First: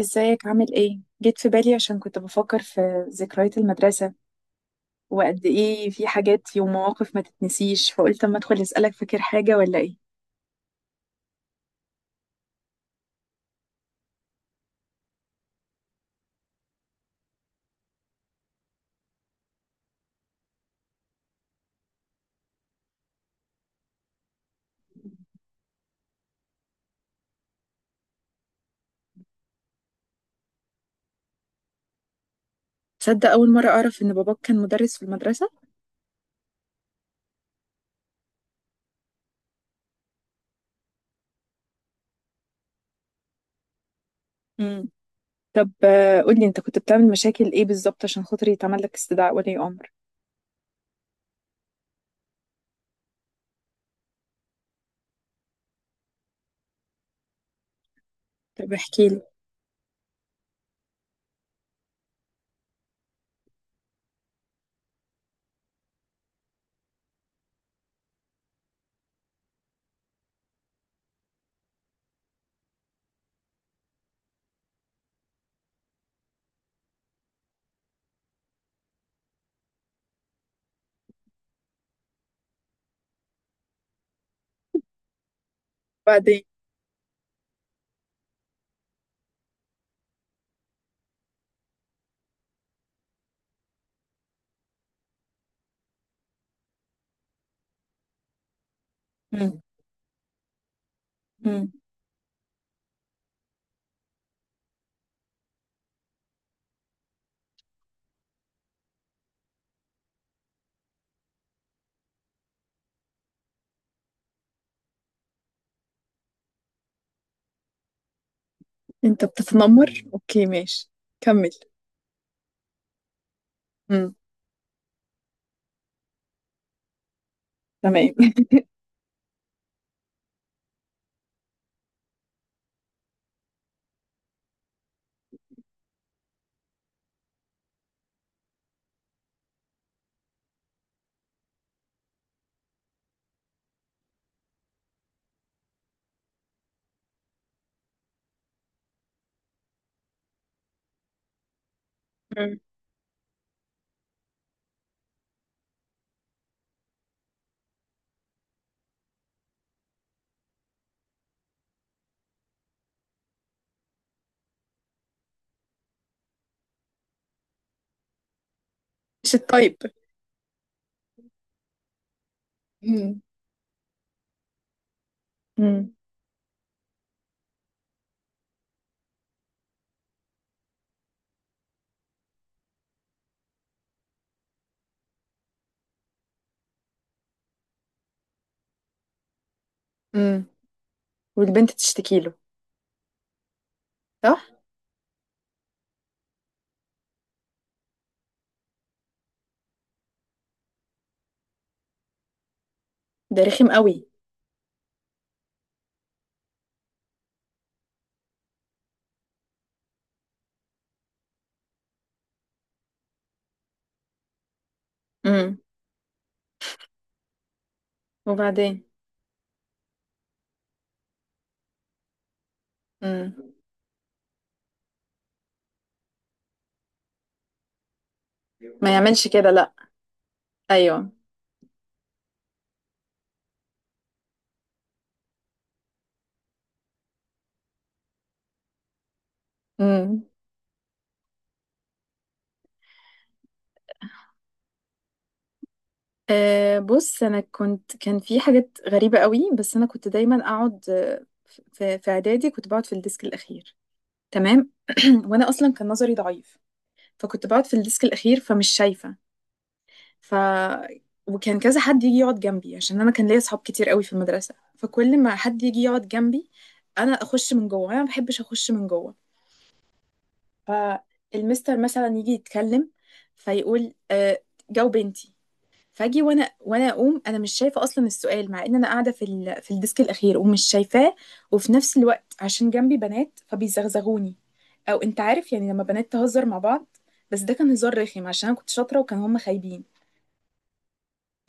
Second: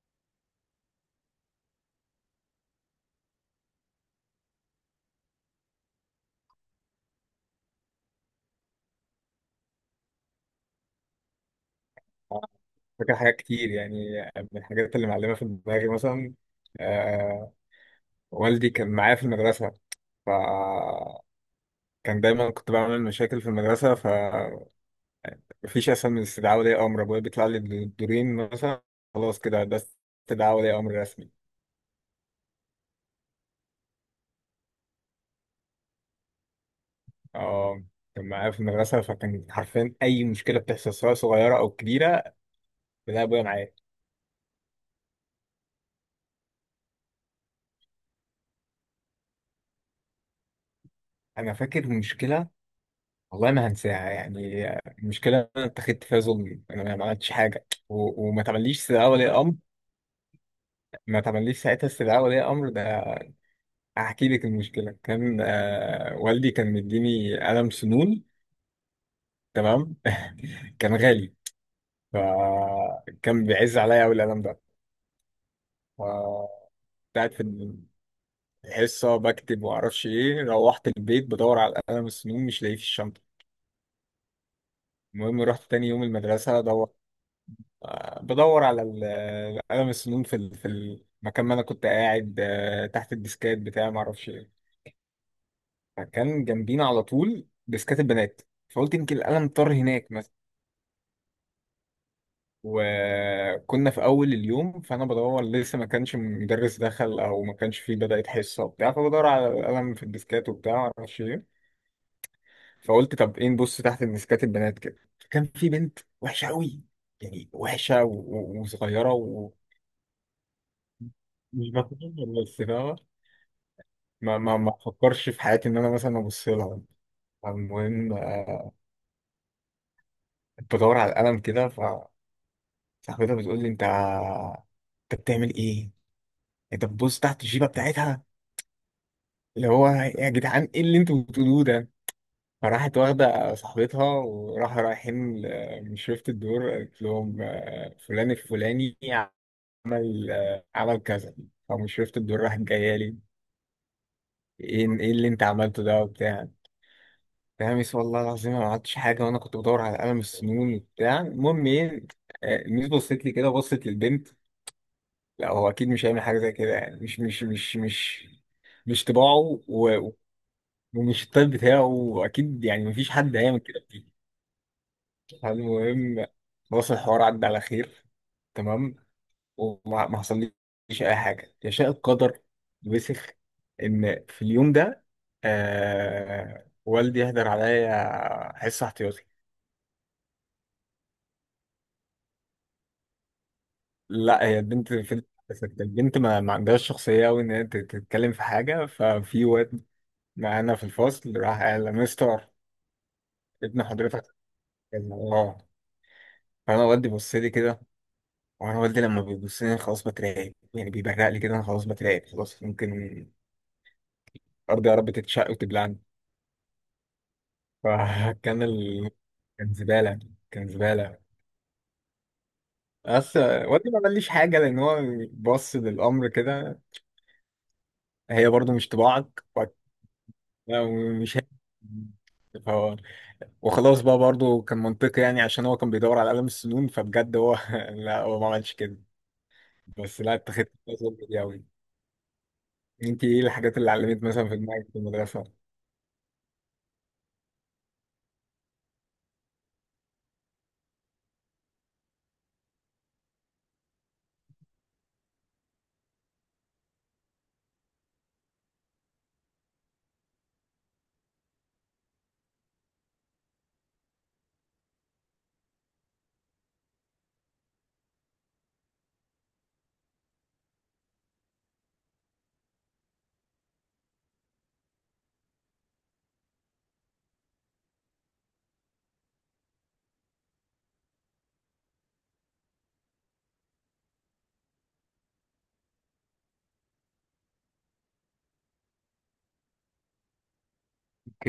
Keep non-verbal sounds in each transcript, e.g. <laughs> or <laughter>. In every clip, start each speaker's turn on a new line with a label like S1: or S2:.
S1: ازيك عامل ايه؟ جيت في بالي عشان كنت بفكر في ذكريات المدرسة، وقد ايه في حاجات ومواقف ما تتنسيش، فقلت اما ادخل اسألك: فاكر حاجة ولا ايه؟
S2: فاكر حاجات كتير، يعني من الحاجات اللي معلمة في دماغي مثلا آه، والدي كان معايا في المدرسة. فكان دايما كنت بعمل مشاكل في المدرسة، فمفيش أسهل من استدعاء ولي أمر. أبويا بيطلع لي بالدورين مثلا، خلاص كده ده استدعاء ولي أمر رسمي.
S1: تصدق اول مرة اعرف ان باباك كان مدرس في المدرسة؟
S2: آه، كان معايا في المدرسة، فكان حرفيا أي مشكلة بتحصل سواء صغيرة أو كبيرة بلاقي أبويا معايا.
S1: امم. طب قولي، انت كنت بتعمل مشاكل ايه بالظبط عشان خاطر يتعمل لك استدعاء ولي امر؟
S2: أنا فاكر مشكلة والله ما هنساها، يعني المشكلة أنا اتخذت فيها ظلم، أنا ما عملتش حاجة وما
S1: طب
S2: تعمليش
S1: احكي
S2: استدعاء
S1: لي.
S2: ولي أمر. ما تعمليش ساعتها استدعاء ولي أمر ده. هحكي لك المشكلة، كان والدي كان مديني قلم سنون، تمام؟ <laughs> كان غالي، فكان بيعز عليا أوي القلم ده. ف- كنت قاعد في الحصة بكتب ومعرفش إيه، روحت البيت بدور على قلم السنون مش لاقيه في الشنطة. المهم رحت تاني يوم
S1: بعدين.
S2: المدرسة أدور، بدور على قلم السنون في في المكان ما انا كنت قاعد، تحت الديسكات بتاعي ما اعرفش ايه. فكان جنبينا على طول ديسكات البنات، فقلت يمكن القلم
S1: امم.
S2: طار هناك مثلا.
S1: امم.
S2: وكنا في اول اليوم، فانا بدور لسه، ما كانش مدرس دخل او ما كانش فيه بدأت حصه وبتاع، فبدور على القلم في الديسكات وبتاع ما اعرفش ايه. فقلت طب ايه، نبص تحت الديسكات البنات كده. فكان في بنت وحشه قوي، يعني وحشه وصغيره
S1: انت
S2: ومش
S1: بتتنمر؟ اوكي، ماشي. كمل.
S2: بفهم، بس فاهمة؟
S1: امم.
S2: ما بفكرش في حياتي ان انا مثلا ابص لها. المهم
S1: تمام.
S2: كنت بدور على القلم كده، فصاحبتها بتقول لي انت، انت بتعمل ايه؟ انت بتبص تحت الجيبه بتاعتها. اللي هو يا جدعان، ايه اللي انتوا بتقولوه ده؟ فراحت واخده صاحبتها، وراح رايحين من شرفة الدور قالت لهم، فلان الفلاني عمل، عمل كذا. فمن شرفة الدور
S1: مم.
S2: راحت جايه لي، ايه ايه اللي انت عملته ده وبتاع، تلاميذ والله العظيم أنا ما عملتش حاجة، وأنا كنت بدور على قلم السنون وبتاع. المهم إيه، آه، الميس بصت لي كده، بصت للبنت، لا هو أكيد مش هيعمل حاجة زي كده، يعني مش
S1: مش
S2: طباعه
S1: الطيب.
S2: و- ومش الطيب بتاعه، وأكيد يعني مفيش
S1: امم.
S2: حد هيعمل كده فيه. المهم خلاص، الحوار عدى على خير، تمام؟ وما ما حصليش أي حاجة. يشاء القدر وسخ إن في اليوم ده آه، والدي يهدر عليا حصة احتياطي.
S1: امم. والبنت تشتكي له،
S2: لا،
S1: صح؟
S2: هي البنت في، البنت ما عندهاش شخصية أوي إن هي تتكلم في حاجة. ففي واد معانا في الفصل راح قال له، مستر،
S1: ده رخم
S2: ابن
S1: قوي.
S2: حضرتك كذا. اه. فأنا والدي بص لي كده، وأنا والدي لما بيبص لي أنا خلاص بترعب، يعني بيبرق لي كده أنا خلاص بترعب، خلاص ممكن أرض يا رب تتشق
S1: امم.
S2: وتبلعني. <laughs> فكان
S1: وبعدين.
S2: كان زبالة، كان زبالة. بس
S1: امم.
S2: والدي ما قاليش حاجة، لأن هو بص للأمر كده، هي برضو مش
S1: ما يعملش
S2: طباعك
S1: كده، لا. ايوه.
S2: ومش هي. وخلاص بقى برضه كان منطقي، يعني عشان هو كان بيدور على قلم السنون، فبجد هو <laughs> لا هو ما عملش كده. بس
S1: امم.
S2: لا اتخذت الفيصل دي قوي. انت ايه الحاجات اللي علمت مثلا في دماغك في المدرسه؟
S1: أه، بص، انا كنت كان في حاجات غريبه قوي، بس انا كنت دايما اقعد. في اعدادي كنت بقعد في الديسك الاخير. تمام. <clears throat> وانا اصلا كان نظري ضعيف، فكنت بقعد في الديسك الاخير فمش شايفه. ف وكان كذا حد يجي يقعد جنبي عشان انا كان ليا اصحاب كتير قوي في المدرسه، فكل ما حد يجي يقعد جنبي انا اخش من جوه، انا ما بحبش اخش من جوه. فالمستر مثلا يجي يتكلم فيقول جاوب انتي. فاجي وانا اقوم، انا مش شايفه اصلا السؤال، مع ان انا قاعده في في الديسك الاخير ومش شايفاه. وفي نفس الوقت عشان جنبي بنات فبيزغزغوني، او انت عارف يعني لما بنات تهزر مع بعض، بس ده كان هزار رخم عشان انا كنت شاطره وكان هم خايبين.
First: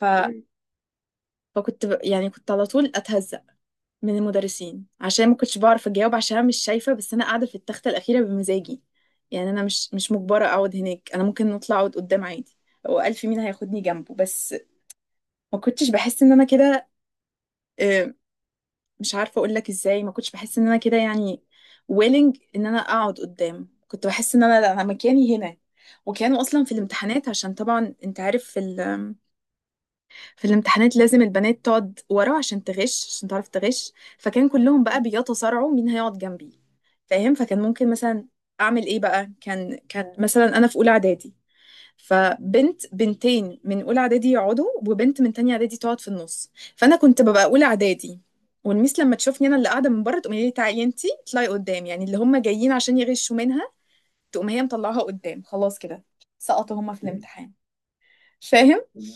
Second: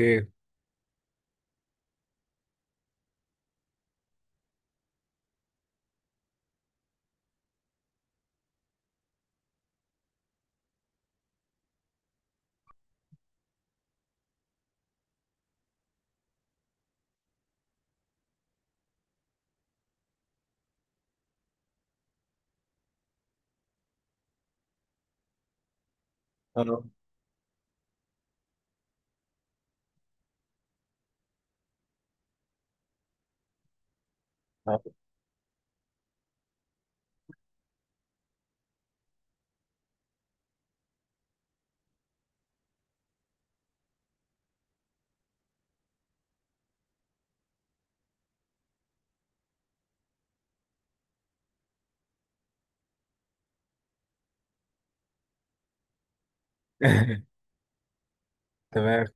S1: ف... مم. فكنت يعني كنت على طول اتهزق من المدرسين عشان ما كنتش بعرف اجاوب، عشان أنا مش شايفه، بس انا قاعده في التخته الاخيره بمزاجي. يعني انا مش مجبره اقعد هناك، انا ممكن نطلع اقعد قدام عادي. هو ألف مين هياخدني جنبه بس. ما كنتش بحس ان انا كده، آه، مش عارفه اقول لك ازاي، ما كنتش بحس ان انا كده. يعني willing ان انا اقعد قدام، كنت بحس ان انا لا، انا مكاني هنا. وكانوا اصلا في
S2: اه.
S1: الامتحانات، عشان طبعا انت عارف في الامتحانات لازم البنات تقعد ورا عشان تغش، عشان تعرف تغش، فكان
S2: آه.
S1: كلهم بقى بيتصارعوا مين هيقعد جنبي. فاهم؟ فكان ممكن مثلا اعمل ايه بقى. كان مثلا انا في اولى اعدادي، فبنت، بنتين من اولى اعدادي يقعدوا وبنت من تانية اعدادي تقعد في النص، فانا كنت ببقى اولى اعدادي. والميس لما تشوفني انا اللي قاعده من بره تقوم لي: تعالي انتي اطلعي قدام، يعني اللي هم جايين عشان يغشوا منها تقوم هي مطلعها قدام. خلاص كده سقطوا هم في
S2: <laughs>
S1: الامتحان. فاهم؟
S2: تمام.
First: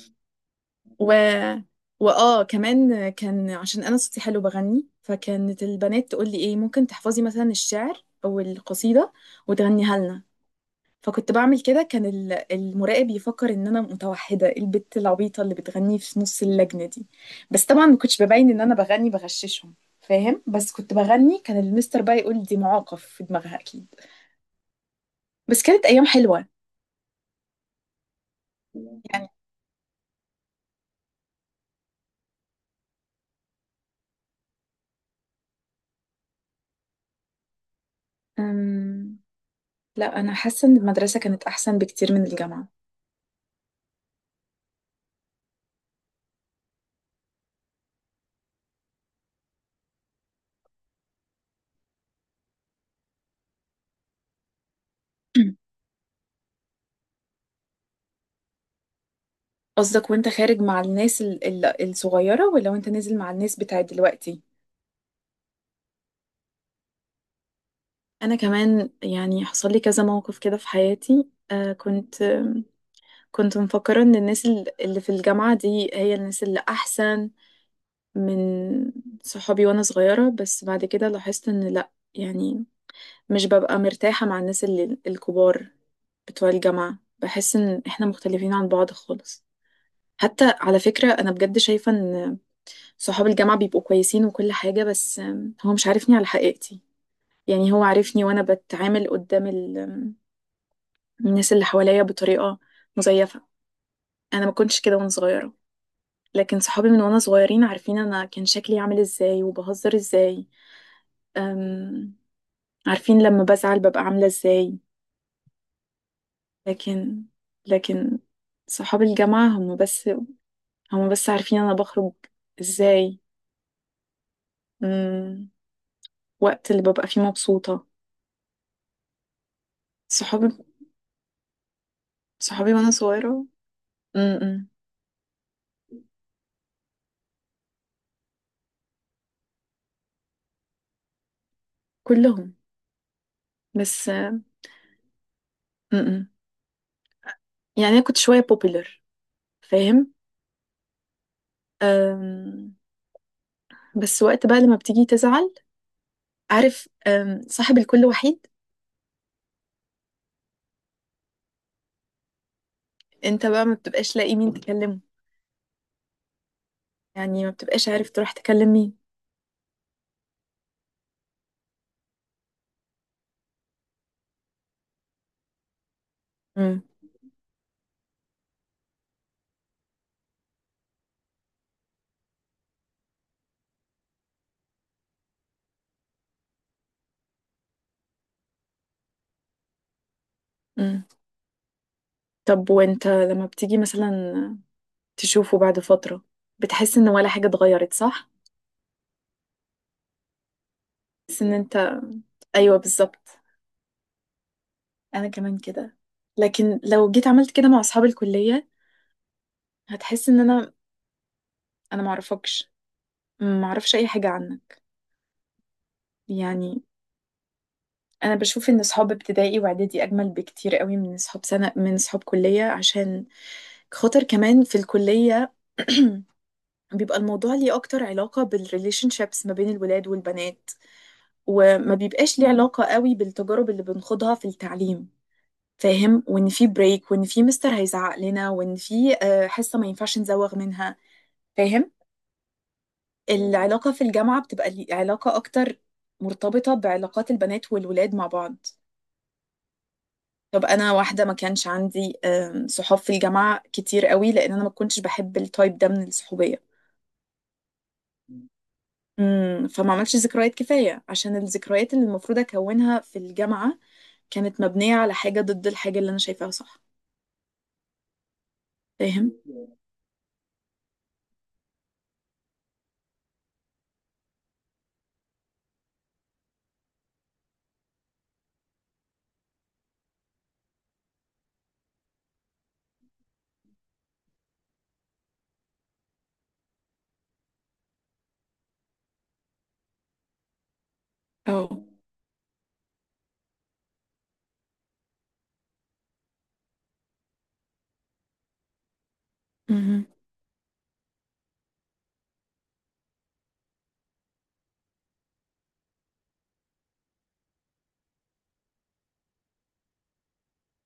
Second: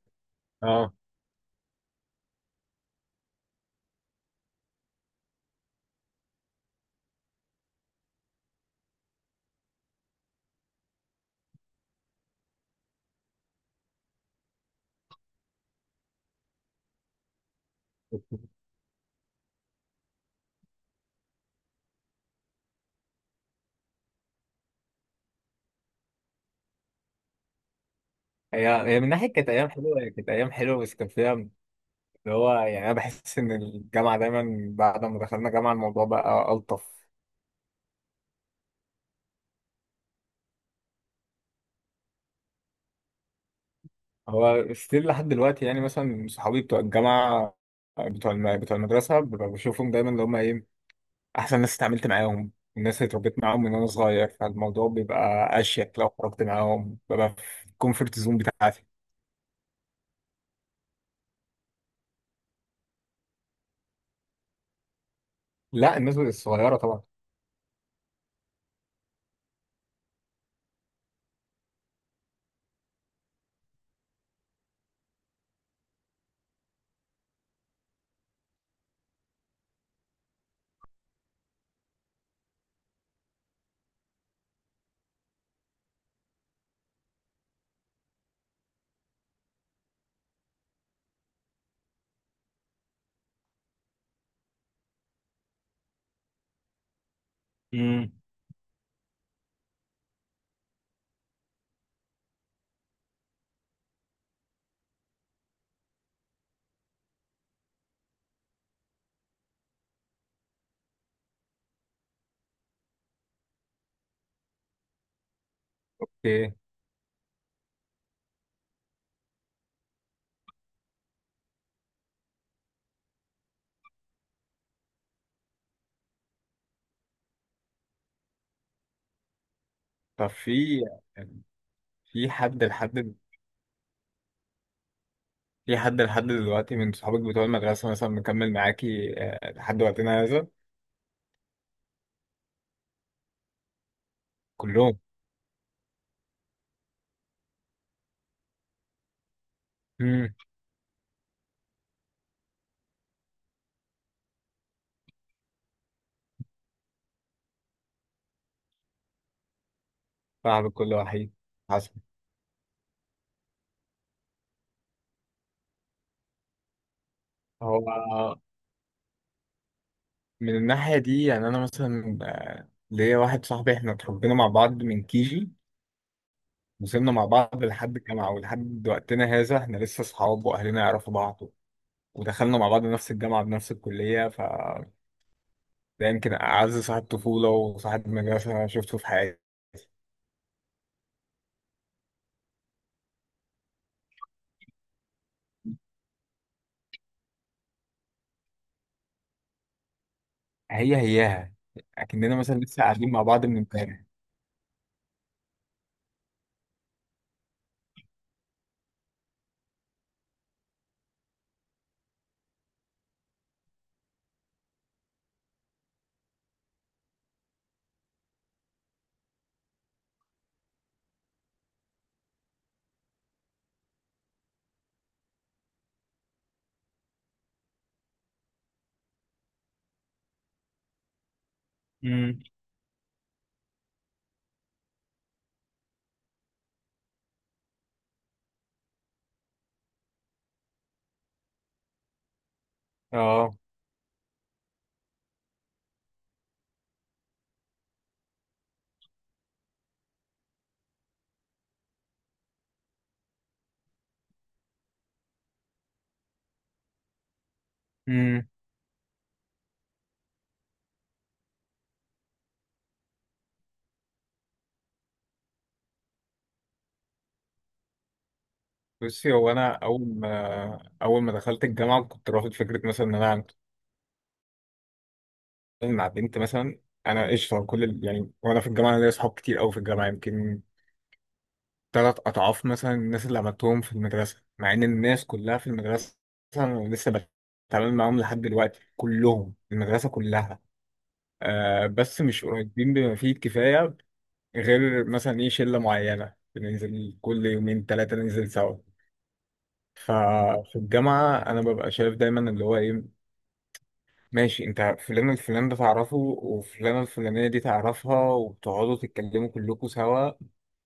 S2: اه.
S1: و واه كمان كان عشان انا صوتي حلو بغني، فكانت البنات تقول لي: ايه ممكن تحفظي مثلا الشعر او القصيده وتغنيها لنا؟ فكنت بعمل كده. كان المراقب يفكر ان انا متوحده، البت العبيطه اللي بتغني في نص اللجنه دي. بس طبعا ما كنتش ببين ان انا بغني، بغششهم. فاهم؟ بس كنت بغني. كان المستر بقى يقول: دي معاقف في دماغها اكيد. بس كانت ايام حلوه.
S2: هي هي من ناحيه
S1: يعني
S2: كانت ايام حلوه، هي كانت ايام حلوه، بس كان فيها اللي هو، يعني انا بحس ان الجامعه دايما، بعد ما دخلنا جامعه الموضوع بقى الطف.
S1: أم... لا، انا حاسه ان المدرسه كانت احسن بكتير من الجامعه.
S2: هو ستيل لحد دلوقتي يعني، مثلا صحابي بتوع الجامعه، بتوع المدرسه ببقى بشوفهم دايما، اللي هم ايه، احسن ناس اتعاملت معاهم، الناس اللي اتربيت معاهم من وانا صغير، فالموضوع بيبقى اشيك لو خرجت معاهم، ببقى في الكومفورت زون بتاعتي.
S1: قصدك وانت خارج مع الناس الصغيرة ولا وانت نازل مع الناس بتاعت دلوقتي؟
S2: لا، الناس الصغيره طبعا.
S1: انا كمان يعني حصل لي كذا موقف كده في حياتي. كنت مفكرة ان الناس اللي في الجامعة دي هي الناس اللي احسن من صحابي وانا صغيرة، بس بعد كده لاحظت ان لا، يعني مش ببقى مرتاحة مع الناس اللي الكبار بتوع الجامعة، بحس ان احنا مختلفين عن بعض خالص. حتى على فكرة انا بجد شايفة ان صحاب الجامعة بيبقوا كويسين وكل حاجة، بس هو مش عارفني على حقيقتي. يعني هو
S2: امم.
S1: عارفني وأنا بتعامل قدام ال- آم، الناس اللي حواليا بطريقة مزيفة. أنا ما كنتش كده وأنا صغيرة، لكن صحابي من وأنا صغيرين عارفين أنا كان شكلي عامل إزاي وبهزر إزاي، أم، عارفين لما بزعل ببقى عاملة إزاي.
S2: ايه
S1: لكن لكن صحاب الجامعة هم بس عارفين أنا بخرج إزاي، أم، وقت اللي ببقى فيه مبسوطة.
S2: طب،
S1: صحابي
S2: في حد
S1: صحابي وأنا
S2: لحد
S1: صغيرة. م-م.
S2: في حد لحد دلوقتي من صحابك بتوع المدرسه مثلا مكمل معاكي، لحد وقتنا هذا؟
S1: كلهم، بس
S2: كلهم.
S1: م-م. يعني انا كنت شويه بوبيلر، فاهم؟
S2: امم.
S1: أم، بس وقت بقى لما بتيجي تزعل، عارف، صاحب الكل وحيد،
S2: صاحب كل وحيد حسن.
S1: انت بقى ما بتبقاش لاقي مين تكلمه، يعني ما بتبقاش عارف تروح
S2: هو
S1: تكلم مين.
S2: من الناحيه دي يعني، انا مثلا ليا واحد صاحبي، احنا اتربينا مع بعض من كيجي،
S1: م-
S2: وصلنا مع بعض لحد الجامعة ولحد وقتنا هذا، احنا لسه صحاب وأهلنا يعرفوا بعض، ودخلنا مع بعض نفس الجامعة بنفس الكلية. فده يمكن أعز صاحب طفولة وصاحب مدرسة شفته في حياتي.
S1: م. طب وانت لما بتيجي مثلا تشوفه بعد فتره، بتحس ان ولا حاجه اتغيرت، صح؟
S2: هي
S1: بس ان
S2: هياها،
S1: انت.
S2: أكننا مثلا
S1: ايوه،
S2: لسه قاعدين مع
S1: بالظبط.
S2: بعض من امبارح.
S1: انا كمان كده. لكن لو جيت عملت كده مع اصحاب الكليه هتحس ان انا معرفكش، ما اعرفش اي حاجه عنك. يعني انا بشوف ان اصحاب ابتدائي واعدادي اجمل بكتير قوي من اصحاب سنه، من اصحاب كليه، عشان خاطر كمان في الكليه بيبقى الموضوع ليه اكتر علاقه بالريليشن شيبس ما بين الولاد والبنات، وما بيبقاش
S2: امم.
S1: ليه علاقه قوي بالتجارب اللي بنخوضها في التعليم. فاهم؟ وان في بريك، وان في مستر هيزعق لنا، وان في حصه ما ينفعش نزوغ منها. فاهم؟
S2: اه.
S1: العلاقه في الجامعه بتبقى علاقه اكتر مرتبطه بعلاقات البنات والولاد مع بعض. طب انا واحده ما كانش عندي صحاب في الجامعه كتير قوي، لان انا ما كنتش بحب التايب ده من الصحوبيه.
S2: امم.
S1: امم، فما عملتش ذكريات كفايه، عشان الذكريات اللي المفروض اكونها في الجامعه كانت مبنيه على حاجه ضد الحاجه اللي انا شايفاها، صح؟ فاهم؟
S2: بصي هو، أنا أول ما دخلت الجامعة كنت رافض فكرة مثلا إن أنا أعمل مع بنت مثلا. أنا قشطة كل يعني، وأنا في الجامعة أنا ليا صحاب كتير أوي في الجامعة، يمكن تلات أضعاف مثلا الناس اللي عملتهم في المدرسة، مع إن الناس كلها في المدرسة أنا لسه بتعامل معاهم لحد دلوقتي، كلهم، المدرسة كلها،
S1: اه.
S2: آه بس مش قريبين بما فيه الكفاية، غير مثلا إيه، شلة معينة بننزل كل يومين تلاتة ننزل سوا.
S1: مهم.
S2: ففي الجامعة أنا ببقى شايف دايما، اللي هو إيه، ماشي أنت فلان الفلان ده تعرفه، وفلانة الفلانية دي تعرفها، وبتقعدوا تتكلموا كلكم سوا،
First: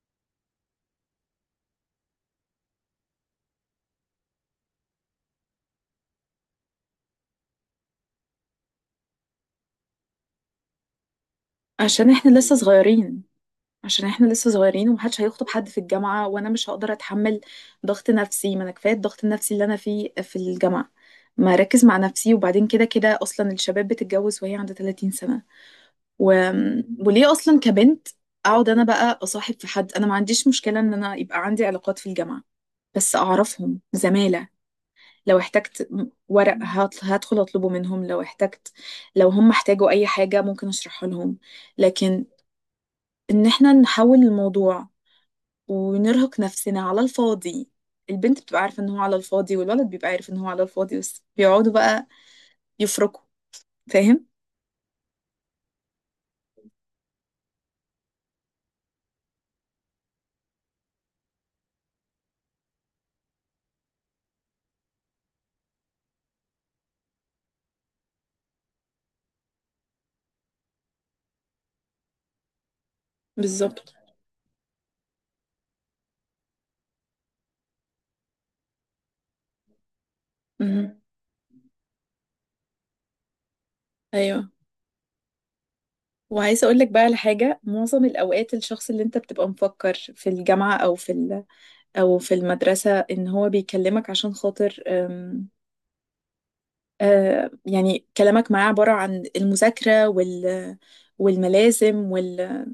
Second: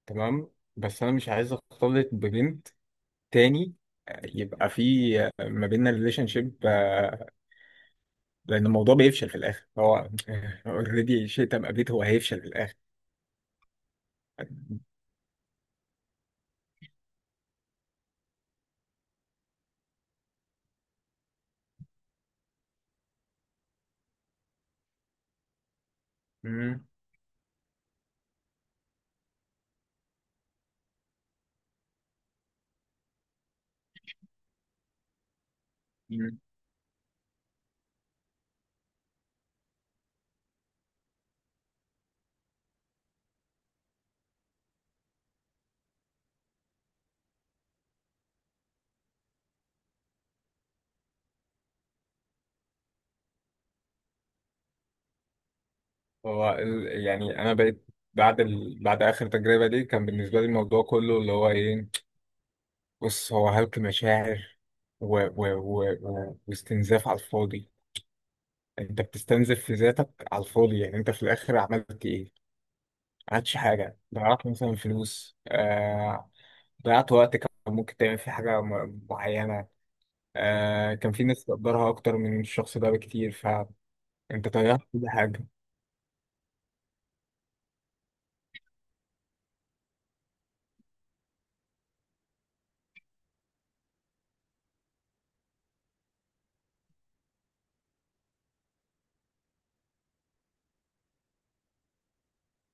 S2: تمام. بس أنا مش عايز أختلط ببنت تاني، يبقى في ما بيننا ريليشن شيب، لان الموضوع بيفشل في الاخر. هو اوريدي شئت ام ابيت، هو
S1: عشان احنا
S2: هيفشل في
S1: لسه
S2: الاخر.
S1: صغيرين، عشان احنا لسه صغيرين ومحدش هيخطب حد في الجامعه، وانا مش هقدر اتحمل ضغط نفسي، ما انا كفايه الضغط النفسي اللي انا فيه في الجامعه، ما اركز مع نفسي. وبعدين كده كده اصلا الشباب بتتجوز وهي عندها 30 سنه. و...
S2: مم.
S1: وليه اصلا كبنت اقعد انا بقى اصاحب في حد؟ انا ما عنديش مشكله ان انا يبقى عندي علاقات في الجامعه، بس اعرفهم زماله. لو احتجت
S2: مم.
S1: ورق هدخل اطلبه منهم، لو احتجت، لو هم احتاجوا اي حاجه ممكن اشرحها لهم. لكن ان احنا نحول الموضوع ونرهق نفسنا على الفاضي! البنت بتبقى عارفه ان هو على الفاضي، والولد بيبقى عارف ان هو على الفاضي، بس بيقعدوا بقى يفركوا. فاهم؟
S2: هو يعني انا بقيت بعد بعد اخر تجربه دي، كان بالنسبه لي الموضوع كله اللي هو ايه، بص، هو هلك مشاعر واستنزاف على الفاضي. انت بتستنزف في ذاتك على الفاضي، يعني انت في الاخر عملت ايه؟ ما عملتش
S1: بالظبط.
S2: حاجه، ضيعت مثلا فلوس، آه، ضيعت وقت كان ممكن تعمل فيه حاجة معينة، آه،
S1: مهم.
S2: كان في ناس تقدرها أكتر من الشخص ده بكتير، فأنت
S1: ايوه.
S2: ضيعت كل حاجة.
S1: وعايزة اقول لك بقى على حاجة: معظم الاوقات الشخص اللي انت بتبقى مفكر في الجامعة او في او في المدرسة ان هو بيكلمك عشان خاطر يعني كلامك معاه عبارة عن المذاكرة والملازم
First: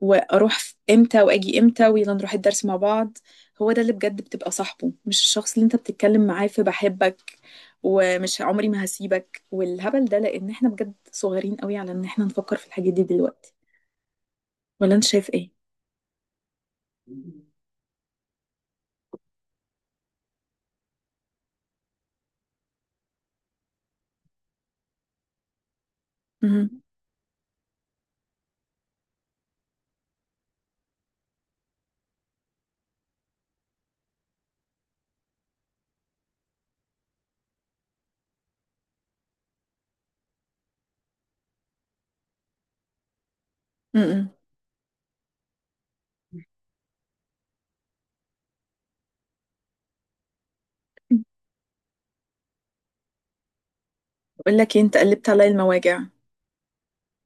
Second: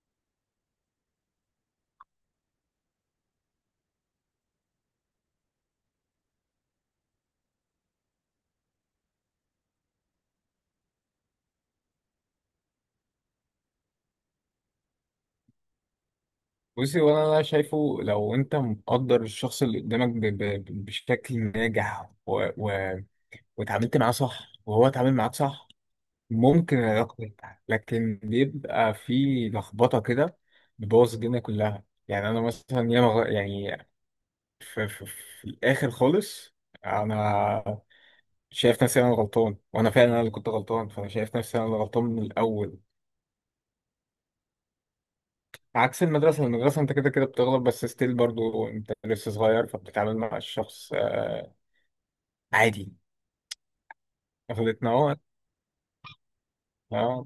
S1: واروح امتى واجي امتى ويلا نروح الدرس مع بعض، هو ده اللي بجد بتبقى صاحبه، مش الشخص اللي انت بتتكلم معاه في بحبك ومش عمري ما هسيبك والهبل ده، لان احنا بجد صغيرين قوي على ان احنا نفكر في الحاجات دي دلوقتي. ولا انت شايف ايه؟
S2: بصي، وأنا أنا شايفه لو أنت مقدر الشخص اللي قدامك ب بشكل ناجح، و واتعاملت معاه صح، وهو اتعامل معاك صح، ممكن
S1: مهم.
S2: العلاقة تنجح. لكن بيبقى في لخبطة كده بتبوظ الدنيا كلها. يعني أنا مثلا ياما يعني في, الآخر خالص أنا شايف نفسي انا غلطان، وانا فعلا انا اللي كنت غلطان، فانا شايف نفسي انا اللي غلطان من الاول.
S1: مم.
S2: عكس المدرسه، المدرسه انت كده كده بتغلط، بس ستيل برضو انت لسه صغير، فبتتعامل مع الشخص آه، عادي.
S1: بقول لك ايه،
S2: غلطنا
S1: انت
S2: اه.
S1: قلبت عليا المواجع،
S2: اه.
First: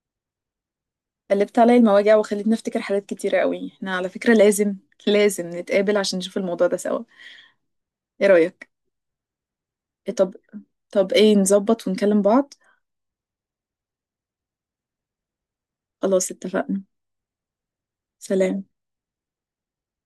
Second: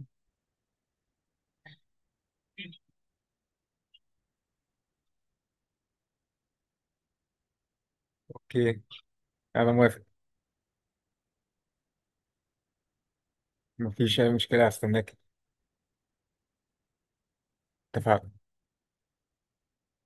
S1: قلبت عليا المواجع وخلتني افتكر حاجات كتيرة قوي. احنا على فكرة لازم نتقابل عشان نشوف الموضوع ده سوا. ايه رأيك؟
S2: اوكي، انا موافق.
S1: إيه طب طب ايه نظبط ونكلم بعض.
S2: مفيش اي مشكله، هستناك.
S1: خلاص اتفقنا.
S2: اتفقنا.
S1: سلام.